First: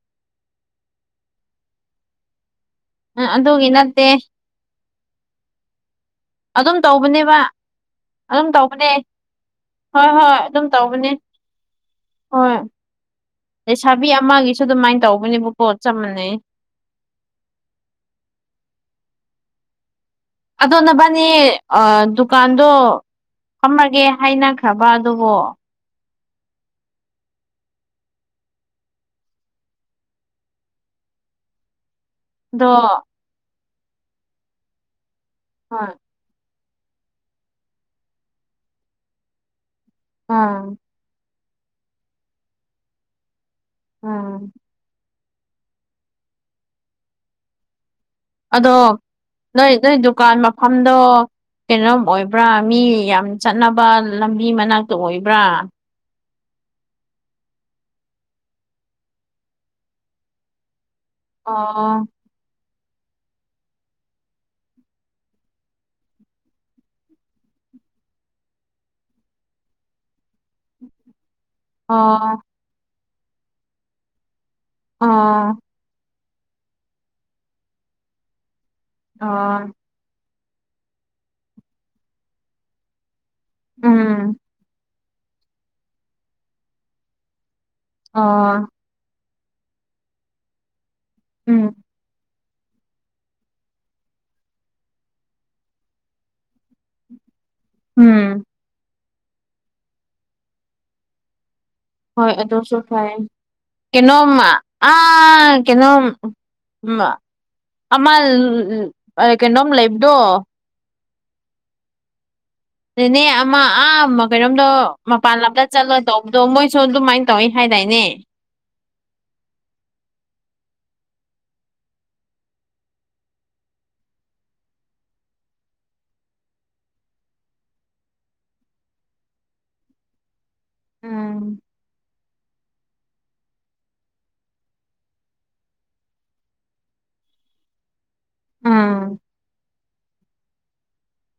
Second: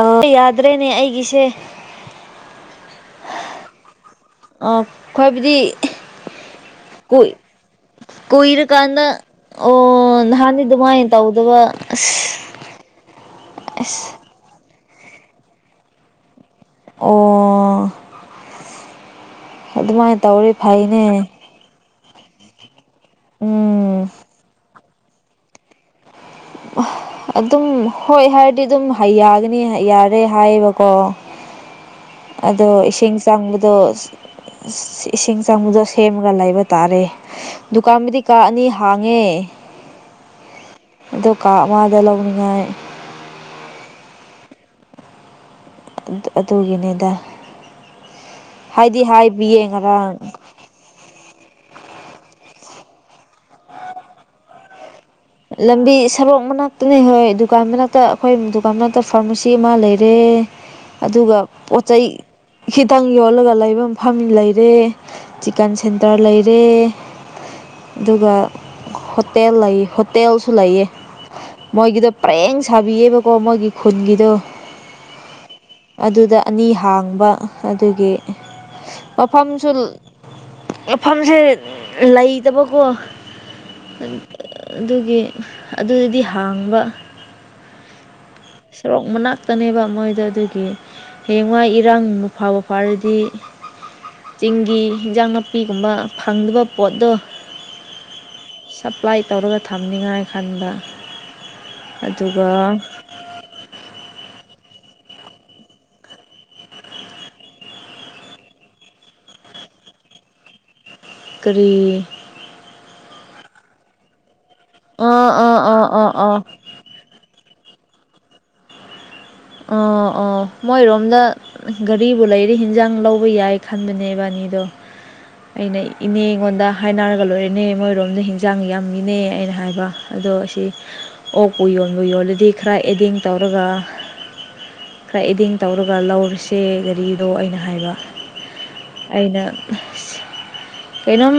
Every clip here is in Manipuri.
ꯑꯥ ꯌꯥꯗ꯭ꯔꯦꯅꯦ ꯑꯩꯒꯤꯁꯦ ꯑꯥ ꯑꯗꯨꯒꯤ ꯅꯠꯇꯦ ꯑꯥ ꯈꯣꯏꯕꯨꯗꯤ ꯑꯗꯨꯝ ꯇꯧꯕꯅꯦꯕ ꯑꯗꯨꯝ ꯇꯧꯕꯅꯦ ꯀꯨꯏꯔꯀꯥꯟꯗ ꯍꯣꯏ ꯑꯣ ꯍꯣꯏ ꯅꯍꯥꯟꯗꯤ ꯑꯗꯨꯝ ꯑꯗꯨꯃꯥꯏꯅ ꯇꯧꯕꯅꯦ ꯇꯧꯗꯕ ꯑꯁ ꯍꯣꯏ ꯂꯩꯁꯥꯕꯤ ꯑꯁ ꯑꯃꯒꯤꯁꯨ ꯑꯗꯨꯃꯥꯏꯅ ꯇꯧꯕꯅꯦꯕꯀꯣ ꯆꯞ ꯃꯥꯟꯅꯩ ꯑꯣ ꯑꯗꯨꯃꯥꯏ ꯑꯗꯣ ꯅꯕꯅꯤ ꯑꯥ ꯗꯨꯀꯥꯟꯗꯣ ꯐꯝꯃꯒꯦ ꯎꯝ ꯍꯥꯏꯅꯈ꯭ꯔꯕ ꯑꯗꯨꯕꯣ ꯑꯗꯨꯝ ꯍꯣꯏ ꯍꯥꯏꯔꯗꯤ ꯑꯗꯨꯝ ꯌꯥꯒꯅꯤ ꯌꯥꯔꯦ ꯍꯥꯏꯌꯦꯕꯀꯣ ꯑꯗꯣ ꯏꯁꯤꯡ ꯆꯪꯕꯗꯣ‌‌ ꯑꯁ ꯏꯁꯤꯡ ꯆꯪꯕꯗꯣ ꯍꯣꯏ ꯁꯦꯝ ꯂꯩꯕ ꯇꯥꯔꯦ ꯗꯨꯀꯥꯟꯕꯨꯗꯤ ꯀꯥ ꯑꯅꯤ ꯍꯥꯡꯉꯦ ꯑꯥ ꯑꯗꯣ ꯀꯥ ꯑꯃꯒ ꯂꯧꯅꯤꯡꯉ‌ꯦ ꯍꯥꯏ ꯑꯥ ꯑꯗꯨ ꯑꯗꯨꯒꯤꯅꯤꯗ ꯑꯗꯣ ꯍꯥꯏꯗꯤ ꯍꯥꯏꯕꯤꯌꯦ ꯅꯣꯏ ꯅꯣꯏ ꯉꯔꯥꯡ ꯗꯨꯀꯥꯟ ꯃ ꯃꯐꯝꯗꯣ ꯀꯩꯅꯣꯝ ꯑꯣꯏꯕ꯭ꯔꯥ ꯃꯤ ꯌꯥꯝ ꯆꯠꯅꯕ ꯂꯝꯕꯤ ꯃꯅꯥꯛꯇ ꯑꯣꯏ ꯂꯝꯕꯤ ꯁ‌ꯣꯔꯣꯛ ꯃꯅꯥꯛꯇꯅꯤꯍꯦ ꯗꯨꯀꯥꯟ ꯃꯅꯥꯛꯇ ꯑꯩꯈꯣꯏ ꯗꯨꯀꯥꯟ ꯃꯅꯥꯛꯇ ꯐꯥꯔꯃꯥꯁꯤ ꯑꯃ ꯂꯩꯔꯦ ꯑꯗꯨꯒ ꯄꯣꯠ ꯑꯣ ꯆꯩꯩ ꯈꯤꯇꯪ ꯌꯣꯜꯂꯒ ꯂꯩꯕ ꯃꯐꯝ ꯂꯩꯔꯦ ꯆꯤꯀꯟ ꯁꯦꯟꯇꯔ ꯂꯩꯔꯦ ꯑꯗꯨꯒ ꯍꯣꯇꯦꯜ ꯂꯩ‌ ꯍ‌ꯣ ꯇꯦꯜꯁꯨ ꯂꯩꯌꯦ ꯃꯣꯏꯒꯤꯗꯣ ꯑꯣ ꯄꯔꯦꯡ ꯁꯥꯕꯤꯌꯦꯕꯀꯣ ꯃꯣꯏꯒꯤ ꯈꯨꯟꯒꯤꯗꯣ ꯑꯥ ꯑꯗꯨꯗ ꯑꯅꯤ ꯍꯥꯡꯕ ꯑꯗꯨꯒꯤ ꯃꯐꯝꯁꯨ ꯑꯣ ꯉꯦꯐꯝꯖꯦ ꯂꯩꯇꯕꯀꯣ ꯎꯝ ꯑꯗꯨꯒꯤ ꯑꯗꯨꯢꯗꯤ ꯍꯥꯡꯕ ꯑꯣ ꯁꯣꯔꯣꯛ ꯃꯅꯥꯛꯇꯅꯦꯕ ꯃꯣꯏꯗꯣ ꯑꯗꯨꯒꯤ ꯍꯌꯦꯡꯋꯥꯏ ꯎꯝ ꯏꯔꯥꯡ ꯐꯕꯨ ꯐꯥꯔꯗꯤ ꯆꯤꯡꯒꯤ ꯑꯦꯟꯖꯥꯡ ꯅꯥꯄꯤꯒꯨꯝꯕ ꯐꯪꯗꯕ ꯄꯣꯠꯇꯣ ꯎꯝ ꯑꯦꯞꯄ꯭ꯂꯥꯢ ꯇꯧꯔꯒ ꯊꯝꯅꯤꯡꯉꯥꯢ ꯈꯟꯕ ꯍꯣꯢ ꯑꯗꯨꯒ ꯑꯗꯨꯁꯨ ꯐꯩꯌ‌ꯦ ꯀꯩꯅꯣꯝꯃ ꯑꯥ ꯀꯩꯅꯣꯝ ꯃ ꯑꯃ ꯑ ꯀꯩꯅꯣꯝ ꯂꯩꯕꯗꯣ ꯀꯔꯤ ꯅ‌ꯦꯅꯦ ꯑꯃ ꯑꯥ ꯑꯃ ꯀꯩꯅꯣꯝꯗꯣ ꯑꯥ ꯃꯄꯥꯟ ꯑꯥ ꯂꯝꯗ ꯑꯥ ꯆꯠꯂ ꯑꯥ ꯑꯥ ꯇꯧꯕꯗꯣ ꯃꯣꯢ ꯁꯨ ꯑꯗꯨꯃꯥꯏꯅ ꯇꯧꯋꯤ ꯍꯥꯏꯗꯥꯏꯅꯦ ꯑꯣ ꯑꯣ ꯃꯣꯢꯔꯣꯝꯗ ꯒꯔꯤꯕꯨ ꯂꯩꯔꯗꯤ ꯍꯤꯟꯖꯥꯡ ꯂꯧꯕ ꯌꯥꯏ ꯈꯟꯕꯅꯦꯕꯥ ꯑꯅꯤꯗꯣ ꯑꯩꯅ ꯏꯅꯦ ꯑꯩꯉꯣꯟꯗ ꯍꯥꯢꯅꯔꯒ ꯂꯣꯢꯔꯦꯅꯦ ꯃꯣꯏꯔꯣꯝꯗ ꯍꯤꯟꯖꯥꯡ ꯌꯥꯝꯃꯤꯅꯦ ꯑꯩꯅ ꯍꯥꯢꯕ ꯑꯗꯣ ꯑꯁꯤ ꯎꯝ ꯑꯣꯛꯄꯨ ꯌꯣꯟꯕꯨ ꯌꯣꯜꯂꯗꯤ ꯈꯔ ꯑꯦꯗꯤꯡ ꯇꯧꯔꯒ ꯈꯔ ꯑꯦꯗꯤꯡ ꯇꯧꯔꯒ ꯂꯧꯔꯁꯦ ꯒꯥꯔꯤꯗꯣ ꯑꯩꯅ ꯍꯥꯢꯕ ꯎꯝ ꯑꯩꯅ ꯀꯩꯅꯣꯝ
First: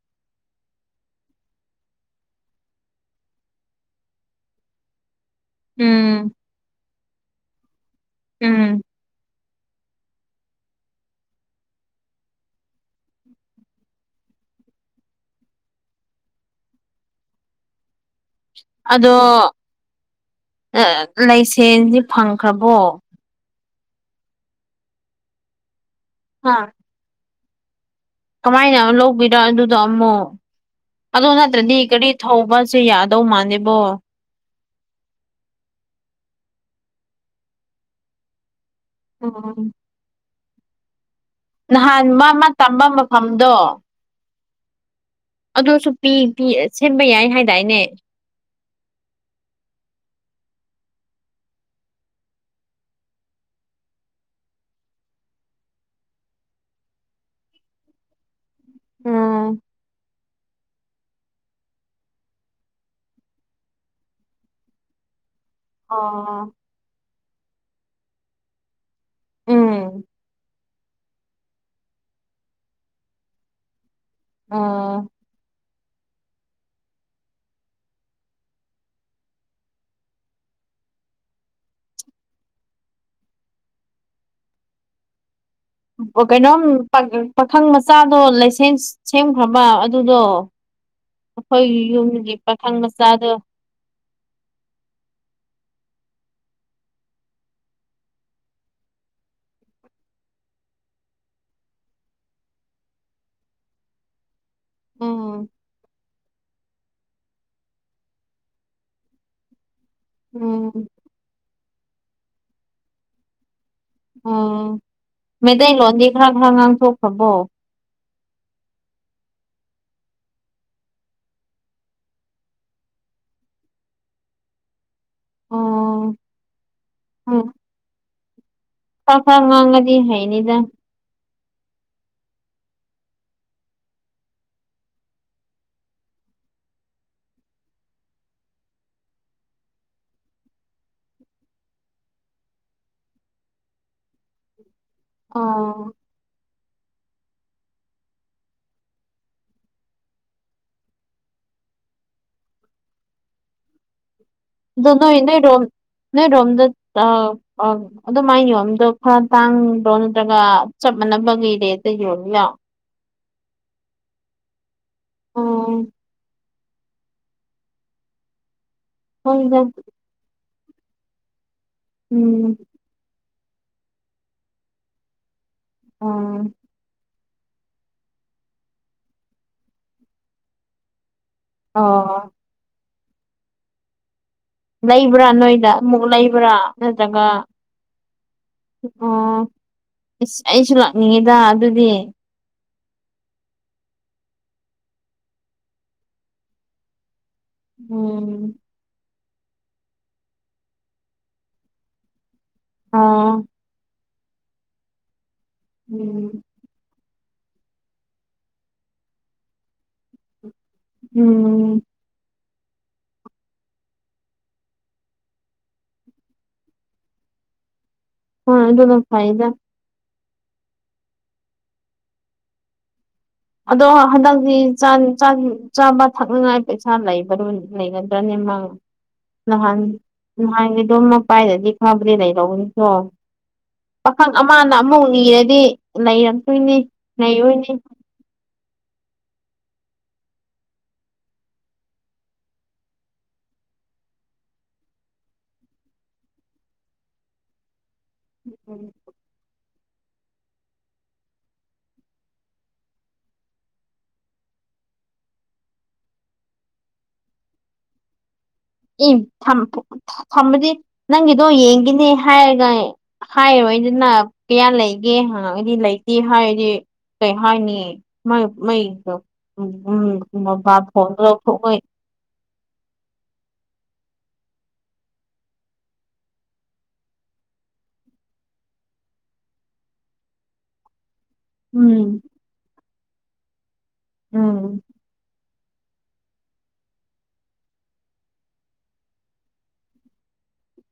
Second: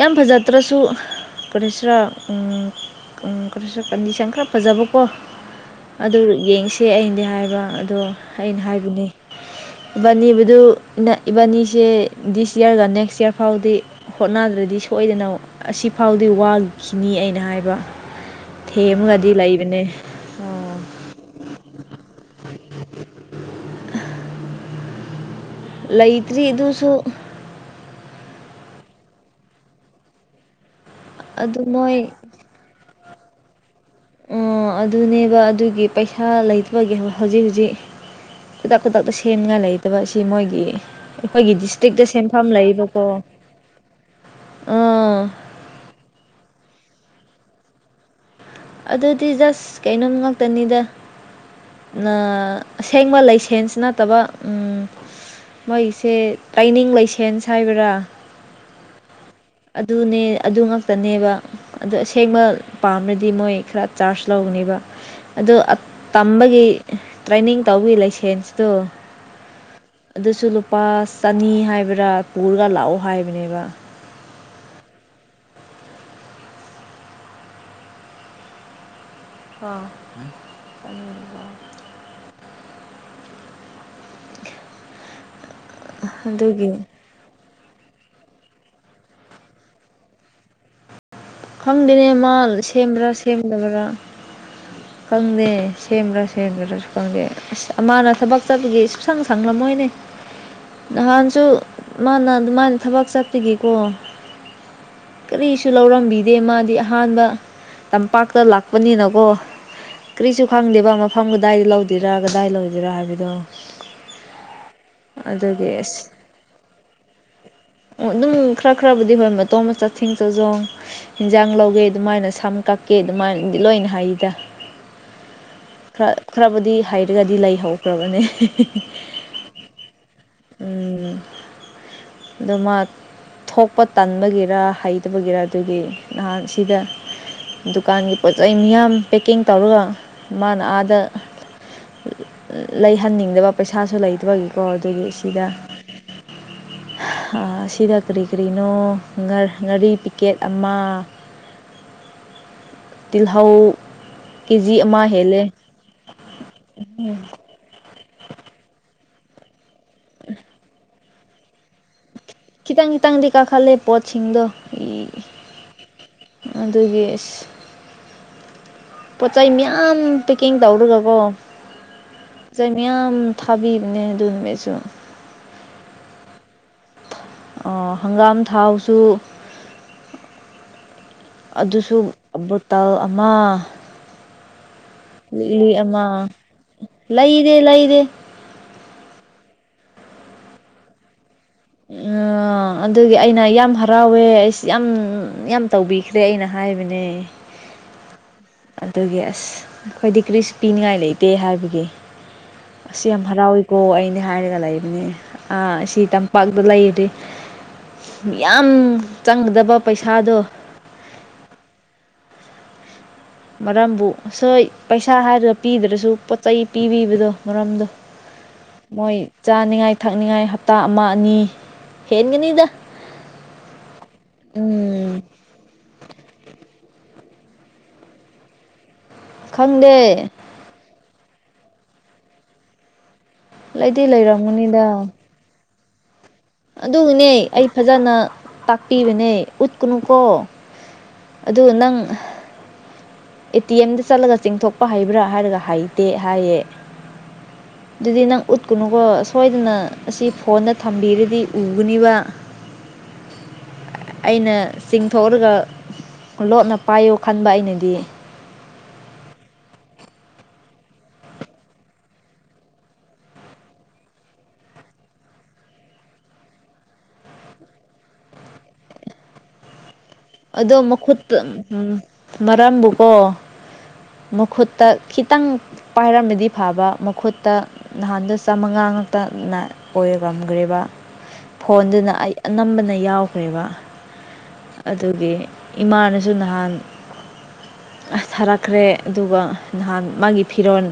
ꯌꯥꯝ ꯐꯖꯗ꯭ꯔꯁꯨ ꯀꯔꯤ‌ ꯁꯤꯔꯥ ꯎꯝ ꯎꯝ ꯀꯔꯁꯨ ꯀꯟꯗꯤꯁꯟ ꯈꯔ ꯐꯖꯕꯀꯣ ꯑꯗꯨ ꯎꯝ ꯌꯦꯡꯁꯦ ꯑꯩꯅꯗꯤ ꯍꯥꯢꯕ ꯑꯗꯣ ꯑꯩꯅ ꯎꯝ ꯍꯥꯢꯕꯅ‌ꯦ ꯏꯕꯥꯟꯅꯤꯕꯨꯗꯨ ꯏꯕꯥꯟꯅꯤꯁꯦ ꯗꯤꯁ ꯏꯌꯥꯔꯒ ꯅꯦꯛꯁ ꯏꯌꯥꯔ ꯐꯥꯎꯗꯤ ꯍꯣꯠꯅꯗ꯭ꯔꯗꯤ ꯁꯣꯢꯗꯅ ꯑꯁꯤꯐꯥꯎꯗꯤ ꯋꯥꯈꯤꯅꯤꯌꯦ ꯑꯩꯅ ꯍꯥꯢꯕ ꯊꯦꯝꯃꯒꯗꯤ ꯂꯩꯕꯅꯦ ꯑꯣ ꯑꯥ ꯂꯥꯢꯁꯦꯟꯗꯤ ꯐꯪꯈ꯭ꯔꯕꯣ ꯂꯩꯇ꯭ꯔꯤ ꯑꯗꯨꯁꯨ ꯀꯃꯥꯏꯅ ꯂꯧꯒꯤꯗ ꯑꯗꯨꯗ ꯑꯃꯨꯛ ꯑꯗꯨ ꯅꯠꯇ꯭ꯔꯗꯤ ꯀꯔꯤ ꯊꯧꯕꯁꯦ ꯌꯥꯗꯧ ꯃꯥꯥꯟꯗ‌ꯦꯕꯣ ꯑꯣ ꯑꯗꯨꯅꯦꯕ ꯑꯗꯨꯒꯤ ꯄꯩꯁꯥ ꯂꯩꯇꯕꯒꯤ ꯍꯧꯖꯤꯛ ꯍꯧꯖꯤꯛ ꯈꯨꯗꯛ ꯈꯨꯗꯛꯇ ꯁꯦꯝꯅꯤꯡꯉꯥꯏ ꯎꯝ ꯂꯩꯇꯕ ꯑꯁꯤ ꯃꯣꯏꯒꯤ ꯑꯩꯈꯣꯏꯒꯤ ꯗꯤꯁꯇ꯭ꯔꯤꯛꯇ ꯅꯍꯥꯟ ꯃꯥ ꯁꯦꯟꯐꯝ ꯃꯥ ꯇꯝꯕ ꯂꯩꯕꯀꯣ ꯃꯐꯝꯗꯣ ꯑꯥ ꯑꯗꯨꯁꯨ ꯄꯤ ꯄꯤ ꯁꯦꯝꯕ ꯌꯥꯏ ꯍꯥꯢꯗꯥꯢꯅꯦ ꯑꯗꯨꯗꯤ ꯖꯁ ꯀꯩꯅꯣꯝ ꯉꯥꯛꯇꯅꯤꯗ ꯅꯥ ꯑꯁꯦꯡꯕ ꯂꯩꯁꯦꯟꯁ ꯅꯠꯇꯕ ꯎꯝ ꯃꯣꯢꯁꯦ ꯇꯩꯅꯤꯡ ꯂꯩꯁꯦꯟꯁ ꯍꯥꯏꯕ꯭ꯔꯥ ꯎꯝ ꯑꯗꯨꯅꯦ ꯑꯗꯨ ꯉꯥꯛꯇꯅꯦꯕ ꯑꯗꯨ ꯑꯁꯦꯡꯕ ꯄꯥꯝꯂꯗꯤ ꯃꯣꯏ ꯈꯔ ꯆꯥꯔꯖ ꯂꯧꯒꯅꯤꯕ ꯑꯗꯣ ꯑꯞ ꯑꯣ ꯇꯝꯕꯒꯤ ꯇ꯭ꯔꯦꯅꯤꯡ ꯇꯧꯕꯒꯤ ꯂꯥꯏꯁꯦꯟꯁꯇꯣ ꯎꯝ ꯑꯗꯨꯁꯨ ꯂꯨꯞ ꯄꯥ ꯆꯅꯤ ꯍꯥꯏꯕ꯭ꯔꯥ ꯄꯨꯔꯒ ꯂꯥꯛꯑꯣ ꯍꯥꯢꯕꯅꯦꯕ ꯑꯣ [unintelligible] ꯀꯩꯅꯣꯝ ꯑꯗꯨꯒꯤ ꯄꯛ ꯄꯥꯈꯪ ꯃꯆꯥꯗꯣ ꯂꯥꯏꯁꯦꯟꯁ ꯁꯦꯝꯈ꯭ꯔꯕ ꯑꯗꯨꯗꯣ ꯑꯩꯈꯣꯏꯒꯤ ꯈꯪꯗꯦꯅꯦ ꯌꯨꯝꯒꯤ ꯃꯥ ꯄꯥꯈꯪ ꯁꯦꯝꯕ꯭ꯔꯥ ꯃꯆꯥꯗꯣ [unintelligible] ꯈꯪꯗꯦ ꯁꯦꯝꯕ꯭ꯔꯥ ꯁꯦꯝꯗ꯭ꯔꯥꯁꯨ ꯈꯪꯗꯦ ꯑꯁ ꯑꯃꯅ ꯊꯕꯛ ꯆꯠꯄꯒꯤ ꯁꯨꯡꯁꯪ ꯁꯪꯂꯝꯃꯣꯏꯅꯦ ꯅꯍꯥꯟꯁꯨ ꯃꯥꯅ ꯑꯗꯨꯃꯥꯏꯅ ꯊꯕꯛ ꯆꯠꯄꯒꯤꯀꯣ ꯎꯝ ꯀꯔꯤꯁꯨ ꯂꯧꯔꯝꯕꯤꯗꯦ ꯃꯥꯗꯤ ꯑꯍꯥꯟꯕ ꯇꯝꯄꯥꯛꯇ ꯂꯥꯛꯄꯅꯤꯅꯒꯣ ꯀꯔꯤꯁꯨ ꯎꯝ ꯈꯪꯗꯦꯕ ꯃꯐꯝ ꯀꯗꯥꯏꯗ ꯂꯧꯗꯣꯏꯔꯥ ꯀꯗꯥꯏ ꯂꯣꯏꯗꯣꯏꯔ ꯍꯥꯏꯕꯗꯣ ꯑꯣ ꯑꯗꯨꯒꯤ ꯑꯁ ꯃꯩꯇꯩꯂꯣꯟꯗꯤ ꯈꯔ ꯈꯔ ꯉꯥꯡꯊꯣꯛꯈ꯭ꯔꯕꯣ ꯑꯣ ꯑꯗꯨꯝ ꯈꯔ ꯈꯔꯕꯨꯗꯤ ꯍꯣꯏ ꯃꯇꯣꯝꯗ ꯆꯠꯁꯤꯡ ꯆꯥꯖꯣꯡ ꯍꯤꯟꯖꯥꯡ ꯂꯧꯒꯦ ꯑꯗꯨꯃꯥꯏꯅ ꯁꯝ ꯀꯛꯀꯦ ꯑꯗꯨꯃꯥꯏꯅꯗꯤ ꯂꯣꯏꯅ ꯍꯩꯗ ꯎꯝ ꯈꯔ ꯈꯔꯕꯨꯗꯤ ꯍꯩꯔꯒꯗꯤ ꯂꯩꯍꯧꯈ꯭ꯔꯕꯅꯦ ꯐꯥꯛ ꯐꯥꯛ ꯉꯥꯡꯉꯗꯤ ꯍꯩꯅꯤꯗꯥ ꯎꯝ ꯑꯗꯨꯃꯥꯠ ꯊꯣꯛꯄ ꯇꯟꯕꯒꯤꯔ ꯍꯩꯇꯕꯒꯤꯔ ꯗꯨꯒꯤ ꯅꯍꯥꯟ ꯁꯤꯗ ꯗꯨꯀꯥꯟꯒꯤ ꯄꯣꯠꯆꯩ ꯃꯤꯌꯥꯝ ꯄꯦꯛꯀꯤꯡ ꯇꯧꯔꯒ ꯃꯥꯅ ꯑꯥꯗ ꯂꯩꯍꯟꯅꯤꯡꯗꯕ ꯄꯩꯁꯥꯁꯨ ꯂꯩꯇꯕꯒꯤꯀꯣ ꯑꯗꯨꯒꯤ ꯁꯤꯗꯥ [inaudible] ꯑꯥ ꯑꯥ ꯁꯤꯗ ꯀꯔꯤ ꯀꯔꯤꯅꯣ ꯉꯔ ꯉꯥꯔꯤ ꯄꯤꯛꯀꯦꯠ ꯑꯃꯥ ꯇꯤꯜꯍꯧ ꯀꯦ ꯖꯤ ꯗꯣ ꯑꯃ ꯅꯣꯏ ꯍꯦꯜꯂꯦ ꯅꯣꯏꯔꯣꯝ ꯅꯣꯏꯔꯣꯝꯗ ꯇ [unintelligible] ꯑꯗꯨꯃꯥꯏ ꯌꯣꯟꯕꯗꯣ ꯈꯔ ꯇꯥꯡꯗꯔꯣ ꯅꯠꯇ꯭ꯔꯒ ꯆꯞ ꯃꯥꯟꯅꯕꯒꯤ ꯔꯦꯠꯇ ꯌꯣꯜꯂꯤꯔꯣ ꯈꯤꯇꯪ ꯈꯤꯇꯪꯗꯤ ꯀꯥꯈꯠꯂꯦ ꯄꯣꯠꯁꯤꯡꯗꯣ ꯏ ꯑꯣ ꯑꯗꯨꯒꯤ ꯏꯁ ꯄꯣꯠꯆꯩ ꯍꯣꯏꯗ ꯃꯌꯥꯝ ꯄꯦꯛꯀꯤꯡ ꯇꯧꯔꯒꯒꯣ ꯎꯝ ꯄꯣꯠꯆꯩ ꯃꯌꯥꯝ ꯊꯥꯕꯤꯕꯅꯦ ꯑꯗꯨꯅꯨꯃꯤꯠꯁꯨ ꯎꯝ ꯑꯣ ꯍꯪꯒꯥꯝ ꯊꯥꯎꯁꯨ ꯑꯗꯨꯁꯨ ꯑꯣ ꯕꯣꯇꯜ ꯑꯃ ꯂꯩꯕ꯭ꯔꯥ ꯅꯣꯏꯗ ꯂꯤꯛꯂꯤ ꯑꯃꯨꯛ ꯑꯃ ꯂꯩꯕ꯭ꯔꯥ ꯅꯠꯇ꯭ꯔꯒ ꯂꯩꯗꯦ ꯂꯩꯗꯦ ꯑꯣ ꯑꯁ ꯑꯩꯁꯨ ꯂꯥꯛꯅꯤꯡꯉꯤꯗꯥ ꯑꯗꯨꯗꯤ ꯑꯥ ꯑꯗꯨꯒꯤ ꯑꯩꯅ ꯌꯥꯝ ꯍꯔꯥꯎꯋꯦ ꯑꯩꯁ ꯌꯥꯝ ꯌꯥꯝ ꯇꯧꯕꯤꯈ꯭ꯔꯦ ꯑꯩꯅ ꯍꯥꯏꯕꯅꯦ ꯎꯝ ꯑꯗꯨꯒꯤ ꯑꯁ ꯑꯩꯈꯣꯏꯗꯤ ꯀ꯭ꯔꯤꯁꯨ ꯄꯤꯅꯤꯉꯥꯏ ꯂꯩꯇꯦ ꯍꯥꯏꯕꯒꯤ ꯑꯁꯤ ꯌꯥꯝ ꯑꯣ ꯍꯔꯥꯎꯋꯤꯀꯣ ꯑꯩꯅꯦ ꯍꯥꯏꯔꯒ ꯂꯩꯕꯅꯦ ꯑ ꯑꯁꯤ ꯎꯝ ꯇꯝꯄꯥꯛ ꯕꯂꯩꯔꯗꯤ ꯌꯥꯝ ꯆꯪꯒꯗꯕ ꯄꯩꯁꯥꯗꯣ ꯎꯝ ꯃꯔꯝꯕꯨ ꯁꯣꯏ ꯄꯩꯁꯥ ꯍꯥꯏꯔꯒ ꯄꯤꯗ꯭ꯔꯁꯨ ꯄꯣꯠ ꯆꯩ ꯄꯤꯕꯤꯕꯗꯣ ꯃꯔꯝꯗꯣ ꯍꯣꯏ ꯑꯗꯨꯅ ꯃꯣꯏ ꯐꯩꯗ ꯆꯥꯅꯤꯡꯉꯥꯏ ꯊꯛꯅꯤꯡꯉꯥꯏ ꯍꯞꯇꯥ ꯑꯃꯥ ꯑꯅꯤ ꯍꯦꯟꯒꯅꯤꯗꯥ ꯑꯗꯣ ꯍꯟꯗꯛꯇꯤ ꯆꯥꯟ ꯎꯝ ꯆꯟ ꯆꯥꯕ ꯊꯛꯅꯤꯡꯉꯥꯏ ꯄꯩꯁꯥ ꯂꯩꯕꯔꯣ ꯂꯩꯒꯗ꯭ꯔꯅꯦ ꯃꯥ ꯅꯍꯥꯟ ꯈꯪꯗꯦ ꯅꯍꯥꯟꯒꯤꯗꯣ ꯃꯥ ꯄꯥꯏꯗꯗꯤ ꯈꯔꯕꯨꯗꯤ ꯂꯩꯗꯧꯕꯅꯤꯀꯣ ꯂꯩꯗꯤ ꯄꯥꯈꯪ ꯑꯃꯥꯅ ꯑꯃꯨꯛ ꯂꯩꯔꯝꯒꯅꯤꯗ ꯅꯤꯔꯗꯤ ꯂꯩꯔꯛꯇꯣꯏꯅꯤ ꯑꯗꯨꯒꯤꯅꯦ ꯂꯩꯔꯣꯏꯅꯤ [unintelligible] ꯇꯥꯛꯄꯤꯕꯅꯦ ꯎꯠꯀꯅꯨꯀꯣ ꯑꯗꯨꯒ ꯅꯪ ꯑꯦ ꯇꯤ ꯑꯦꯝꯗ ꯆꯠꯂꯒ ꯆꯤꯡꯊꯣꯛꯄ ꯍꯩꯕ꯭ꯔꯥ ꯍꯥꯏꯔꯒ ꯍꯩꯇꯦ ꯍꯥꯏꯌꯦ ꯑꯗꯨꯗꯤ ꯅꯪ ꯎꯠꯀꯨꯅꯨꯀꯣ ꯁꯣꯏꯗꯅ ꯑꯁꯤ ꯐꯣꯟꯗ ꯊꯝꯕꯤꯔꯗꯤ ꯎꯒꯅꯤꯕ ꯑꯩꯅ ꯆꯤꯡꯊꯣꯛꯔꯒ ꯂꯣꯠꯅ ꯄꯥꯏꯌꯣ ꯈꯟꯕ ꯑꯩꯅꯗꯤ ꯏ ꯊꯝ ꯊꯝꯕꯗꯤ ꯅꯪꯒꯤꯗꯣ ꯌꯦꯡꯒꯤꯅꯦ ꯍꯥꯏꯔꯒ ꯍꯥꯏꯔꯣꯏꯗꯅ ꯀꯌꯥ ꯂꯩꯒꯦ ꯍꯪꯉꯛꯒꯗꯤ ꯂꯩꯇꯦ ꯍꯥꯏꯔꯗꯤ ꯀꯩ ꯍꯥꯏꯥꯏꯅꯤ ꯃꯩ ꯑꯗꯣ ꯃꯈꯨꯠꯇ [unintelligible] ꯃꯔꯝꯕꯨꯀꯣ ꯃꯈꯨꯠꯇ ꯈꯤꯇꯪ ꯄꯥꯏꯔꯝꯃꯗꯤ ꯐꯕ ꯃꯈꯨꯠꯇ ꯅꯍꯥꯟꯗ ꯆꯥꯝꯃꯉꯥ ꯉꯥꯛꯛꯇꯅ ꯑꯣꯏꯔꯝꯒꯔꯦꯕ ꯐꯣꯟꯗꯨꯅ ꯎꯝ ꯑꯩ ꯑꯅꯝꯕꯅ ꯌꯥꯎꯈ꯭ꯔꯦꯕ ꯎꯝ ꯑꯗꯨꯒꯤ ꯏꯃꯥꯅꯁꯨ ꯅꯍꯥꯟ ꯑꯥ ꯊꯔꯛꯈ꯭ꯔꯦ ꯑꯗꯨꯒ ꯅꯍꯥꯟ ꯃꯥꯒꯤ ꯐꯤꯔꯣꯟ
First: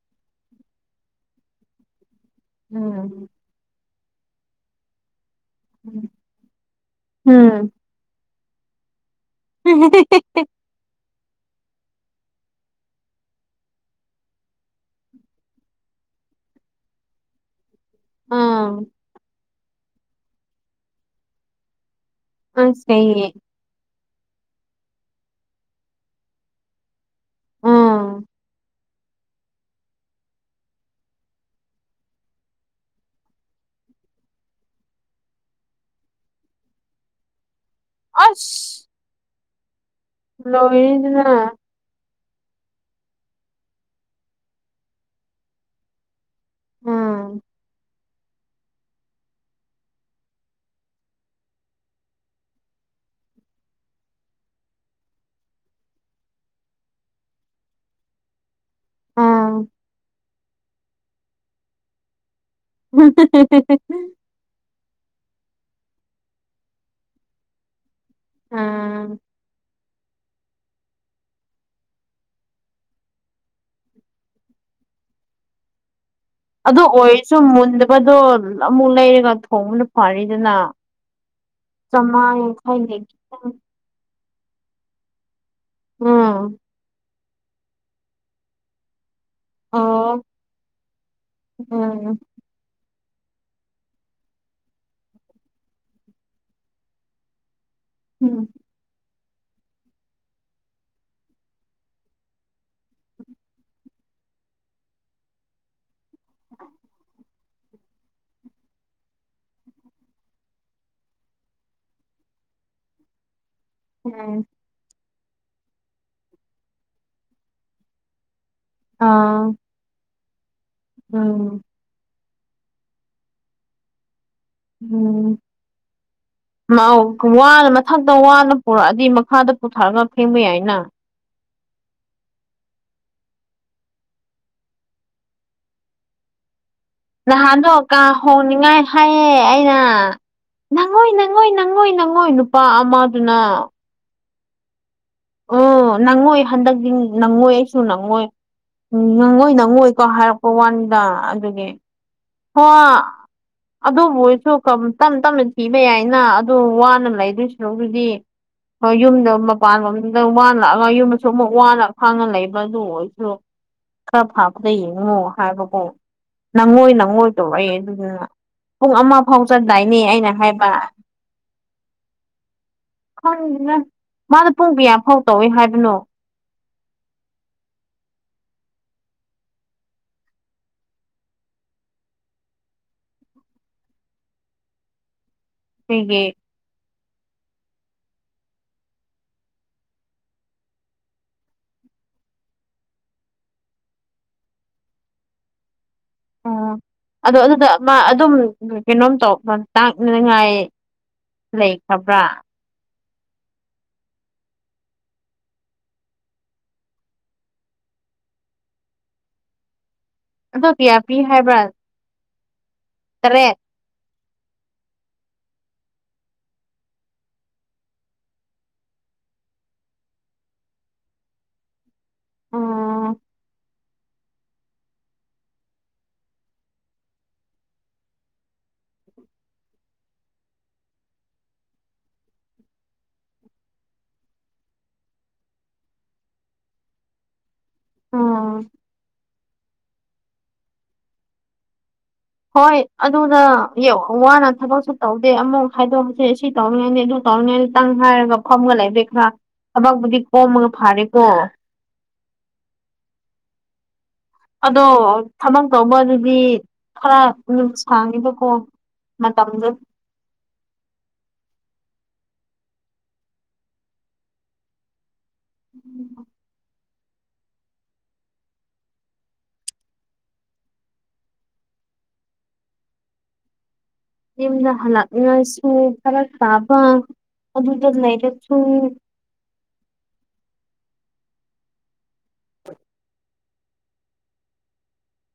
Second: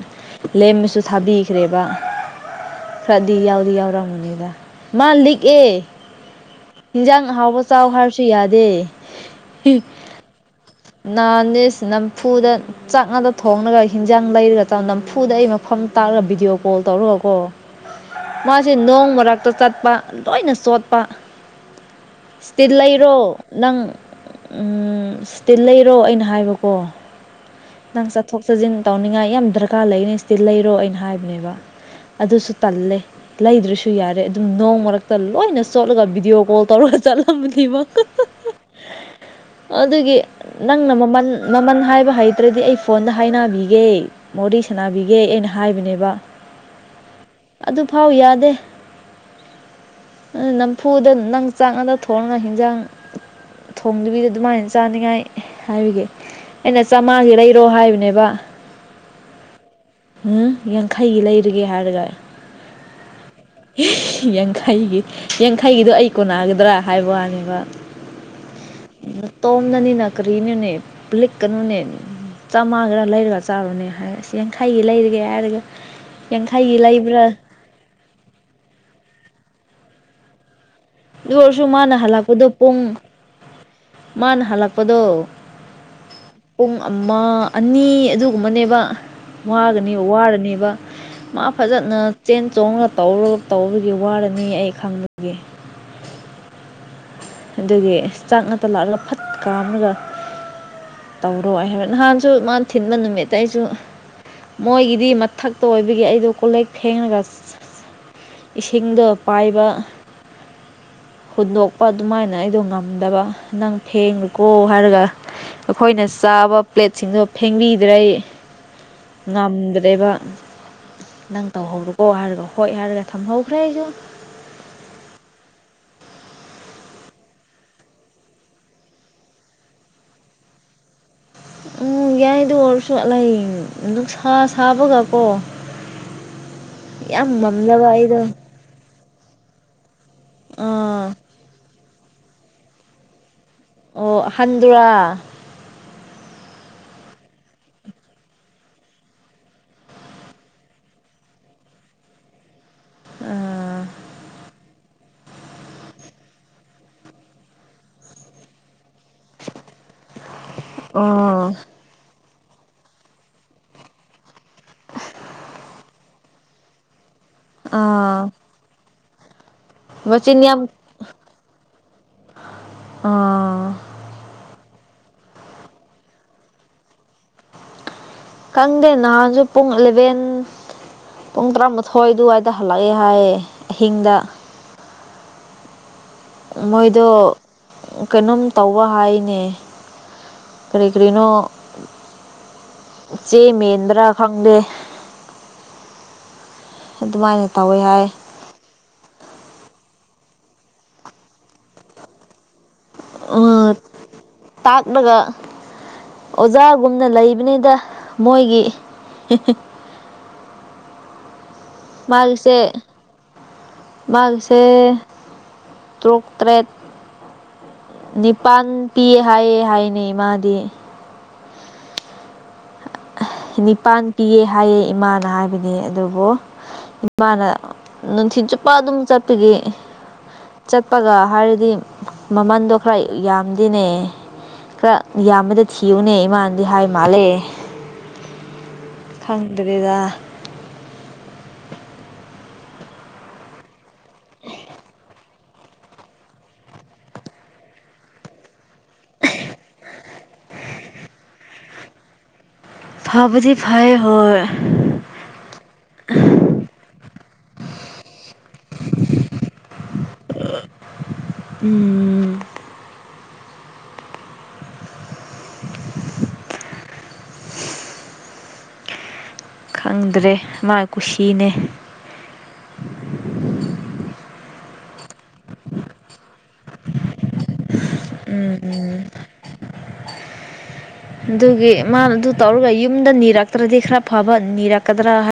ꯂꯦꯝꯃꯁꯨ ꯊꯥꯕꯤꯈ꯭ꯔꯦꯕ ꯎꯝ ꯈꯔꯗꯤ ꯌꯥꯎꯗꯤ ꯌꯥꯎꯔꯝꯒꯅꯤꯗ ꯃꯥ ꯂꯤꯛꯑꯦ ꯍꯤꯟꯖꯥꯡ ꯑꯍꯥꯎꯕ ꯎꯝ ꯆꯥꯎ ꯍꯥꯏꯔꯁꯨ ꯌꯥꯗꯦ ꯏꯤ ꯅꯥꯍꯥꯟꯗꯤ ꯏꯁ ꯅꯝꯐꯨꯗ ꯆꯥꯛ ꯉꯥꯛꯇ ꯊꯣꯡꯂꯒ ꯍꯤꯟꯖꯥꯡ ꯂꯩꯔ ꯅꯝꯐꯨꯗ ꯑꯩ ꯃꯐꯝ ꯇꯥꯛꯔꯒ ꯚꯤꯗꯤꯑꯣ ꯀꯣꯜ ꯇꯧꯔꯒꯀꯣ ꯃꯥꯖꯦ ꯎꯝ ꯅꯣꯡ ꯃꯔꯛꯇ ꯆꯠꯄ ꯂꯣꯏꯅ ꯆꯣꯠꯄ ꯏꯁꯇꯤꯜ ꯑꯁ ꯂꯩꯔꯣ ꯀꯩꯒꯤ ꯅꯪ ꯎꯝ ꯏꯁꯇꯤꯜ ꯂꯩꯔꯣ ꯑꯩꯅ ꯍꯥꯏꯕꯀꯣ ꯅꯪ ꯎꯝ ꯆꯠꯊꯣꯛ ꯆꯠꯖꯤꯟ ꯇꯧꯅꯤꯡꯉꯥꯏ ꯌꯥꯝ ꯗꯔꯀꯥꯔ ꯂꯩꯅꯤ ꯏꯁꯇꯤꯜ ꯂꯩꯔꯣ ꯑꯩꯅ ꯍꯥꯏꯕꯅꯦꯕ ꯑꯗꯨꯁꯨ ꯇꯜꯂꯦ ꯂꯩꯗ꯭ꯔꯁꯨ ꯌꯥꯔꯦ ꯑꯗꯨꯝ ꯅꯣꯡ ꯃꯔꯛꯇ ꯂꯣꯏꯅ ꯆꯣꯠꯂꯒ ꯚꯤꯗꯤꯑꯣ ꯀꯣꯜ ꯇꯧꯔꯒ ꯆꯠꯂꯝꯕꯅꯤꯃꯥ ꯑꯁ ꯑꯗꯨꯒꯤ ꯅꯪꯅ ꯂꯣꯏꯔꯦꯗꯅ ꯃꯃꯟ ꯃꯃꯟ ꯍꯥꯏꯕ ꯍꯩ ꯇꯔꯗꯤ ꯑꯩ ꯐꯣꯟꯗ ꯍꯥꯏꯅꯕꯤꯒꯦ ꯋꯥꯔꯤ ꯁꯥꯟꯅꯕꯤꯒꯦ ꯑꯩꯅ ꯍꯥꯏꯕꯅꯦꯕ ꯎꯝ ꯑꯗꯨꯐꯥꯎ ꯌꯥꯗꯦ ꯅꯝꯐꯨꯗ ꯅꯪ ꯉꯥꯛꯇ ꯊꯣꯡꯔ ꯍꯤꯟꯖꯥꯡ ꯊꯣꯡꯗꯕꯤꯗ ꯑꯗꯨꯃꯥꯏꯅ ꯆꯥꯅꯤꯡꯉꯥꯏ ꯍꯥꯏꯕꯒꯤ ꯑꯩꯅ ꯃꯥꯒꯤ ꯂꯩꯔꯣ ꯍꯥꯏꯕꯅꯦꯕ ꯑꯥ ꯎꯝ ꯌꯥꯡꯈꯩꯒꯤ ꯂꯩꯔꯒꯦ ꯍꯥꯏꯔꯒ [unintelligible] ꯌꯥꯡꯈꯩꯒꯤ ꯌꯥꯡꯈꯩꯒꯤꯗꯣ ꯑꯩ ꯀꯣꯟꯅꯒꯗ꯭ꯔꯥ ꯍꯥꯏꯕ ꯋꯥꯅꯦꯕ ꯎꯝ ꯅꯇꯣꯝꯗꯅꯤꯅ ꯀꯔꯤꯅꯣꯅꯦ ꯂꯤꯛꯀꯅꯨꯅꯦ ꯆꯥꯝꯃꯒꯤꯔ ꯂꯩꯔꯒ ꯆꯥꯔꯨꯅꯦ ꯍꯥꯏ ꯑꯁ ꯌꯥꯡꯈꯩꯒꯤ ꯂꯩꯔꯒꯦ ꯍꯥꯏꯔꯒ ꯌꯥꯡꯈꯩꯒꯤ ꯑꯗꯨ ꯂꯩꯕ꯭ꯔꯥ ꯑꯣꯏꯔꯁꯨ ꯃꯨꯟꯗꯕꯗꯣ ꯑꯃꯨꯛ ꯂꯩꯔꯒ ꯊꯣꯡꯕꯅ ꯐꯔꯦꯗꯅ ꯑꯗꯨ ꯑꯣꯏꯔꯁꯨ ꯃꯥꯅ ꯆꯥꯝꯃꯉꯥ ꯍꯜꯂꯛꯄꯗꯣ ꯄꯨꯡ ꯌꯥꯡꯈꯩꯅꯦ ꯈꯤꯇꯪ ꯃꯥꯅ ꯍꯜꯂꯛꯄꯗꯣ ꯎꯝ ꯄꯨꯡ ꯑꯃ ꯑꯅꯤ ꯑꯗꯨꯒꯨꯝꯕꯅꯦꯕ ꯋꯥꯒꯅꯤ ꯑꯣ ꯋꯥꯔꯅꯦꯕ ꯃꯥ ꯐꯖꯅ ꯎꯝ ꯆꯦꯟ ꯆꯣꯡꯅ ꯇꯧꯔ ꯇꯧꯕꯒꯤ ꯋꯥꯔꯅꯤ ꯑꯩ ꯈꯪꯕꯒꯤ ꯑꯗꯨꯒꯤ ꯆꯥꯛ ꯎꯝ ꯉꯛꯇ ꯂꯥꯛꯂꯒ ꯐꯠ ꯀꯥꯝꯃꯒ ꯇꯧꯔꯣꯏ ꯍꯥꯏ ꯅꯍꯥꯟꯁꯨ ꯃꯥꯅ ꯊꯤꯟꯕ ꯅꯨꯃꯤꯠꯇ ꯑꯩꯁꯨ ꯃꯣꯏꯒꯤꯗꯤ [unintelligible] ꯑꯗꯨ ꯑꯣꯏꯕꯒꯤ ꯑꯩꯗꯨ ꯀꯣꯜꯂꯤꯛ ꯐꯦꯡꯉꯒ ꯏꯁꯤꯡꯗꯣ ꯄꯥꯏꯕ ꯍꯨꯟꯗꯣꯛꯄ ꯑꯗꯨꯃꯥꯏꯅ ꯑꯩꯗꯨ ꯉꯝꯗꯕ ꯅꯪ ꯎꯝ ꯐꯦꯡꯉꯨꯀꯣ ꯍꯥꯏꯔꯒ ꯑꯈꯣꯏꯅ ꯆꯥꯕ ꯄ꯭ꯂꯦꯠꯁꯤꯡꯗꯣ ꯐꯦꯡꯕꯤꯗ꯭ꯔꯦ ꯑꯥ ꯉꯝꯗ꯭ꯔꯦꯕ ꯅꯪ ꯎꯝ ꯇꯧꯍꯧꯔꯣ [unintelligible] ꯍꯥꯏꯔꯒ ꯍꯣꯏ ꯍꯥꯏꯔꯒ ꯊꯝꯍꯧꯈ꯭ꯔꯦ ꯑꯩꯁꯨ ꯎꯝ ꯃꯥ ꯋꯥꯅ ꯃꯊꯛꯇ ꯋꯥꯅ ꯄꯨꯔꯛꯑꯗꯤ ꯃꯈꯥꯗ ꯄꯨꯊꯔꯒ ꯐꯦꯡꯕ ꯌꯥꯏꯅ ꯎꯝ ꯌꯥꯏ ꯑꯗꯨ ꯑꯣꯏꯔꯁꯨ [unintelligible] ꯅꯨꯡꯁꯥ ꯁꯥꯕꯒ ꯀꯣ [unintelligible] ꯅꯍꯥꯟꯗꯣ ꯀꯥ ꯍꯣꯡꯅꯤꯉꯥꯏ ꯍꯥꯏꯌꯦ ꯑꯩꯅ ꯑꯥ ꯅꯪꯉꯣꯏ ꯅꯪꯉꯣꯏ ꯅꯪꯉꯣꯏ ꯅꯪꯉꯣꯏ ꯅꯨꯄꯥ ꯑꯃꯗꯨꯅ ꯑꯣ ꯑꯍꯟꯗꯨꯔꯥ ꯑꯣ ꯅꯪꯉꯣꯏ ꯍꯟꯗꯛꯗꯤ ꯅꯪꯉꯣꯏ ꯑꯩꯁꯨ ꯅꯪꯉꯣꯏ ꯅꯪꯉꯣꯏ ꯅꯪꯉꯣꯏꯀ ꯍꯥꯏꯔꯛꯄ ꯋꯥꯅꯤꯗ ꯑꯗꯨꯒꯤ [unintelligible] ꯑꯥ ꯑꯗꯨꯕꯨ ꯑꯣꯏꯁꯨ [unintelligible] ꯇꯞ ꯇꯞꯅ ꯄꯤꯕ ꯌꯥꯏꯅ ꯑꯗꯨ ꯋꯥꯅ ꯂꯩꯗꯣꯏ ꯁꯔꯨꯛꯄꯨꯗꯤ ꯍꯣꯏ ꯌꯨꯝꯗ ꯃꯄꯥꯟꯂꯝꯗ ꯋꯥꯅ [unintelligible] ꯌꯨꯝꯗꯁꯨ ꯑꯣ ꯑꯃꯨꯛ ꯋꯥꯅ ꯈꯥꯡꯉ ꯂꯩꯕꯗꯣ ꯑꯗꯨ ꯈꯔ ꯐꯥꯕꯗ ꯌꯦꯡꯉꯣ ꯍꯥꯏꯕꯀꯣ ꯅꯪꯉꯣꯏ ꯅꯪꯉꯣꯏ ꯇꯧꯕ ꯑꯩ ꯑꯗꯨꯅ ꯑꯥ ꯄꯨꯡ ꯑꯃ ꯐꯥꯎ ꯆꯠꯗꯥꯏꯅꯦ ꯑꯩꯅ ꯃꯆꯤꯟ ꯌꯥꯝ ꯍꯥꯏꯕ ꯑꯥ ꯈꯪꯗꯦꯗ ꯃꯥꯅ ꯄꯨꯡ ꯀ꯭ꯌꯥꯐꯥꯎ ꯇꯧꯋꯦ ꯍꯥꯏꯕꯅꯣ ꯈꯪꯗꯦ ꯅꯍꯥꯟꯖꯨ ꯄꯨꯡ ꯏꯂꯦꯚꯦꯟ ꯄꯨꯡ ꯇ꯭ꯔꯥꯃꯥꯊꯣꯏ ꯑꯗꯨꯋꯥꯏꯗ ꯍꯜꯂꯛꯑꯦ ꯍꯥꯏꯌꯦ ꯑꯍꯤꯡꯗ ꯀ꯭ꯔꯤꯒꯤ ꯃꯣꯏꯗꯣ ꯀꯩꯅꯣꯝ ꯇꯧꯕ ꯍꯥꯏꯅꯦ ꯀ꯭ꯔꯤ ꯀ꯭ꯔꯤꯅꯣ ꯆꯦ ꯃꯦꯟꯕ꯭ꯔꯥ ꯈꯪꯗꯦ [unintelligible] ꯑꯗꯣ ꯑꯗꯨꯃꯥꯏꯅ ꯑꯗꯨꯗ ꯇꯧꯋꯦ ꯃꯥ ꯍꯥꯏ ꯑꯗꯨꯝ [unintelligible] ꯀꯩꯅꯣꯝ ꯇꯧꯕ ꯇꯥꯛꯅꯤꯡꯉꯥꯏ ꯂꯩꯈ꯭ꯔꯕ꯭ꯔꯥ [unintelligible] ꯇꯥꯛꯂꯒ ꯑꯣꯖꯥꯒꯨꯝꯅ ꯂꯩꯕꯅꯤꯗ ꯃꯣꯏꯒꯤ [unintelligible] ꯑꯗꯨ ꯀ꯭ꯌꯥ ꯄꯤ ꯍꯥꯏꯕ꯭ꯔꯥ ꯃꯥꯒꯤꯁꯦ ꯇꯔꯦꯠ ꯃꯒꯤꯁꯦ ꯇ꯭ꯔꯨꯛ ꯇ꯭ꯔꯦꯠ ꯅꯤꯄꯥꯟ ꯄꯤꯌꯦ ꯍꯥꯏꯌꯦ ꯍꯥꯏꯅꯦ ꯃꯥꯗꯤ ꯎꯝ ꯅꯤꯄꯥꯟ ꯄꯤꯌꯦ ꯍꯥꯏꯌꯦ ꯏꯃꯥꯅ ꯍꯥꯏꯕꯗꯤ ꯑꯗꯨꯕꯨ [unintelligible] ꯃꯥꯅ ꯅꯨꯡꯊꯤꯟ ꯆꯨꯞꯄ ꯑꯗꯨꯝ ꯆꯠꯄꯒꯤ ꯆꯠꯄꯒ ꯍꯥꯏꯔꯗꯤ ꯃꯃꯟꯗꯣ ꯈꯔ ꯌꯥꯝꯗꯦꯅꯦ ꯈ꯭ꯔ ꯌꯥꯝꯕꯗ ꯊꯤꯌꯣꯅꯦ ꯏꯃꯥꯅꯗꯤ ꯍꯥꯏ ꯃꯥꯜꯂꯦ [unintelligible] ꯈꯪꯗ꯭ꯔꯦꯗ ꯍꯣꯏ ꯑꯗꯨꯅ ꯌꯥꯝ ꯋꯥꯅ ꯊꯕꯛꯁꯨ ꯇꯧ ꯁꯤ ꯑꯃꯨꯛ ꯍꯥꯏꯗꯣꯛꯑꯁꯦ ꯁꯤ ꯇꯧꯔꯤꯉꯥꯏꯅꯦ ꯑꯗꯨ ꯇꯧꯔꯤꯉꯥꯏꯅꯤꯇꯪ ꯍꯥꯏꯔꯒ ꯐꯝꯒ ꯂꯩꯕꯤꯈ꯭ꯔ ꯑꯕꯛꯄꯨꯗꯤ ꯀꯣꯝꯃꯒ ꯐꯥꯔꯦꯀꯣ ꯐꯕꯗꯤ ꯐꯩ ꯍꯣꯏ ꯑꯗꯣ ꯊꯕꯛ ꯇꯧꯕ ꯗꯨꯗꯤ ꯈꯔ ꯗꯨꯝ ꯁꯥꯡꯉꯦꯕꯀꯣ ꯃꯇꯝꯗꯣ ꯎꯝ [inaudible] ꯈꯪꯗ꯭ꯔꯦ ꯃꯥꯥꯏ ꯀꯨꯁꯤꯅꯦ ꯌꯨꯝꯗ ꯍꯜꯂꯛꯉꯁꯨ ꯐꯔꯛ ꯇꯥꯕ ꯑꯗꯨꯗ ꯎꯝ ꯂꯩꯔꯁꯨ ꯎꯝ ꯑꯗꯨꯒꯤ ꯃꯥꯅ ꯑꯗꯨ ꯇꯧꯔꯒ ꯌꯨꯝꯗ ꯅꯤꯔꯛ [unintelligible] ꯈ꯭ꯔꯥ ꯐꯕ ꯅꯤꯔꯥ ꯀꯗ꯭ꯔꯥ ꯍꯥꯏ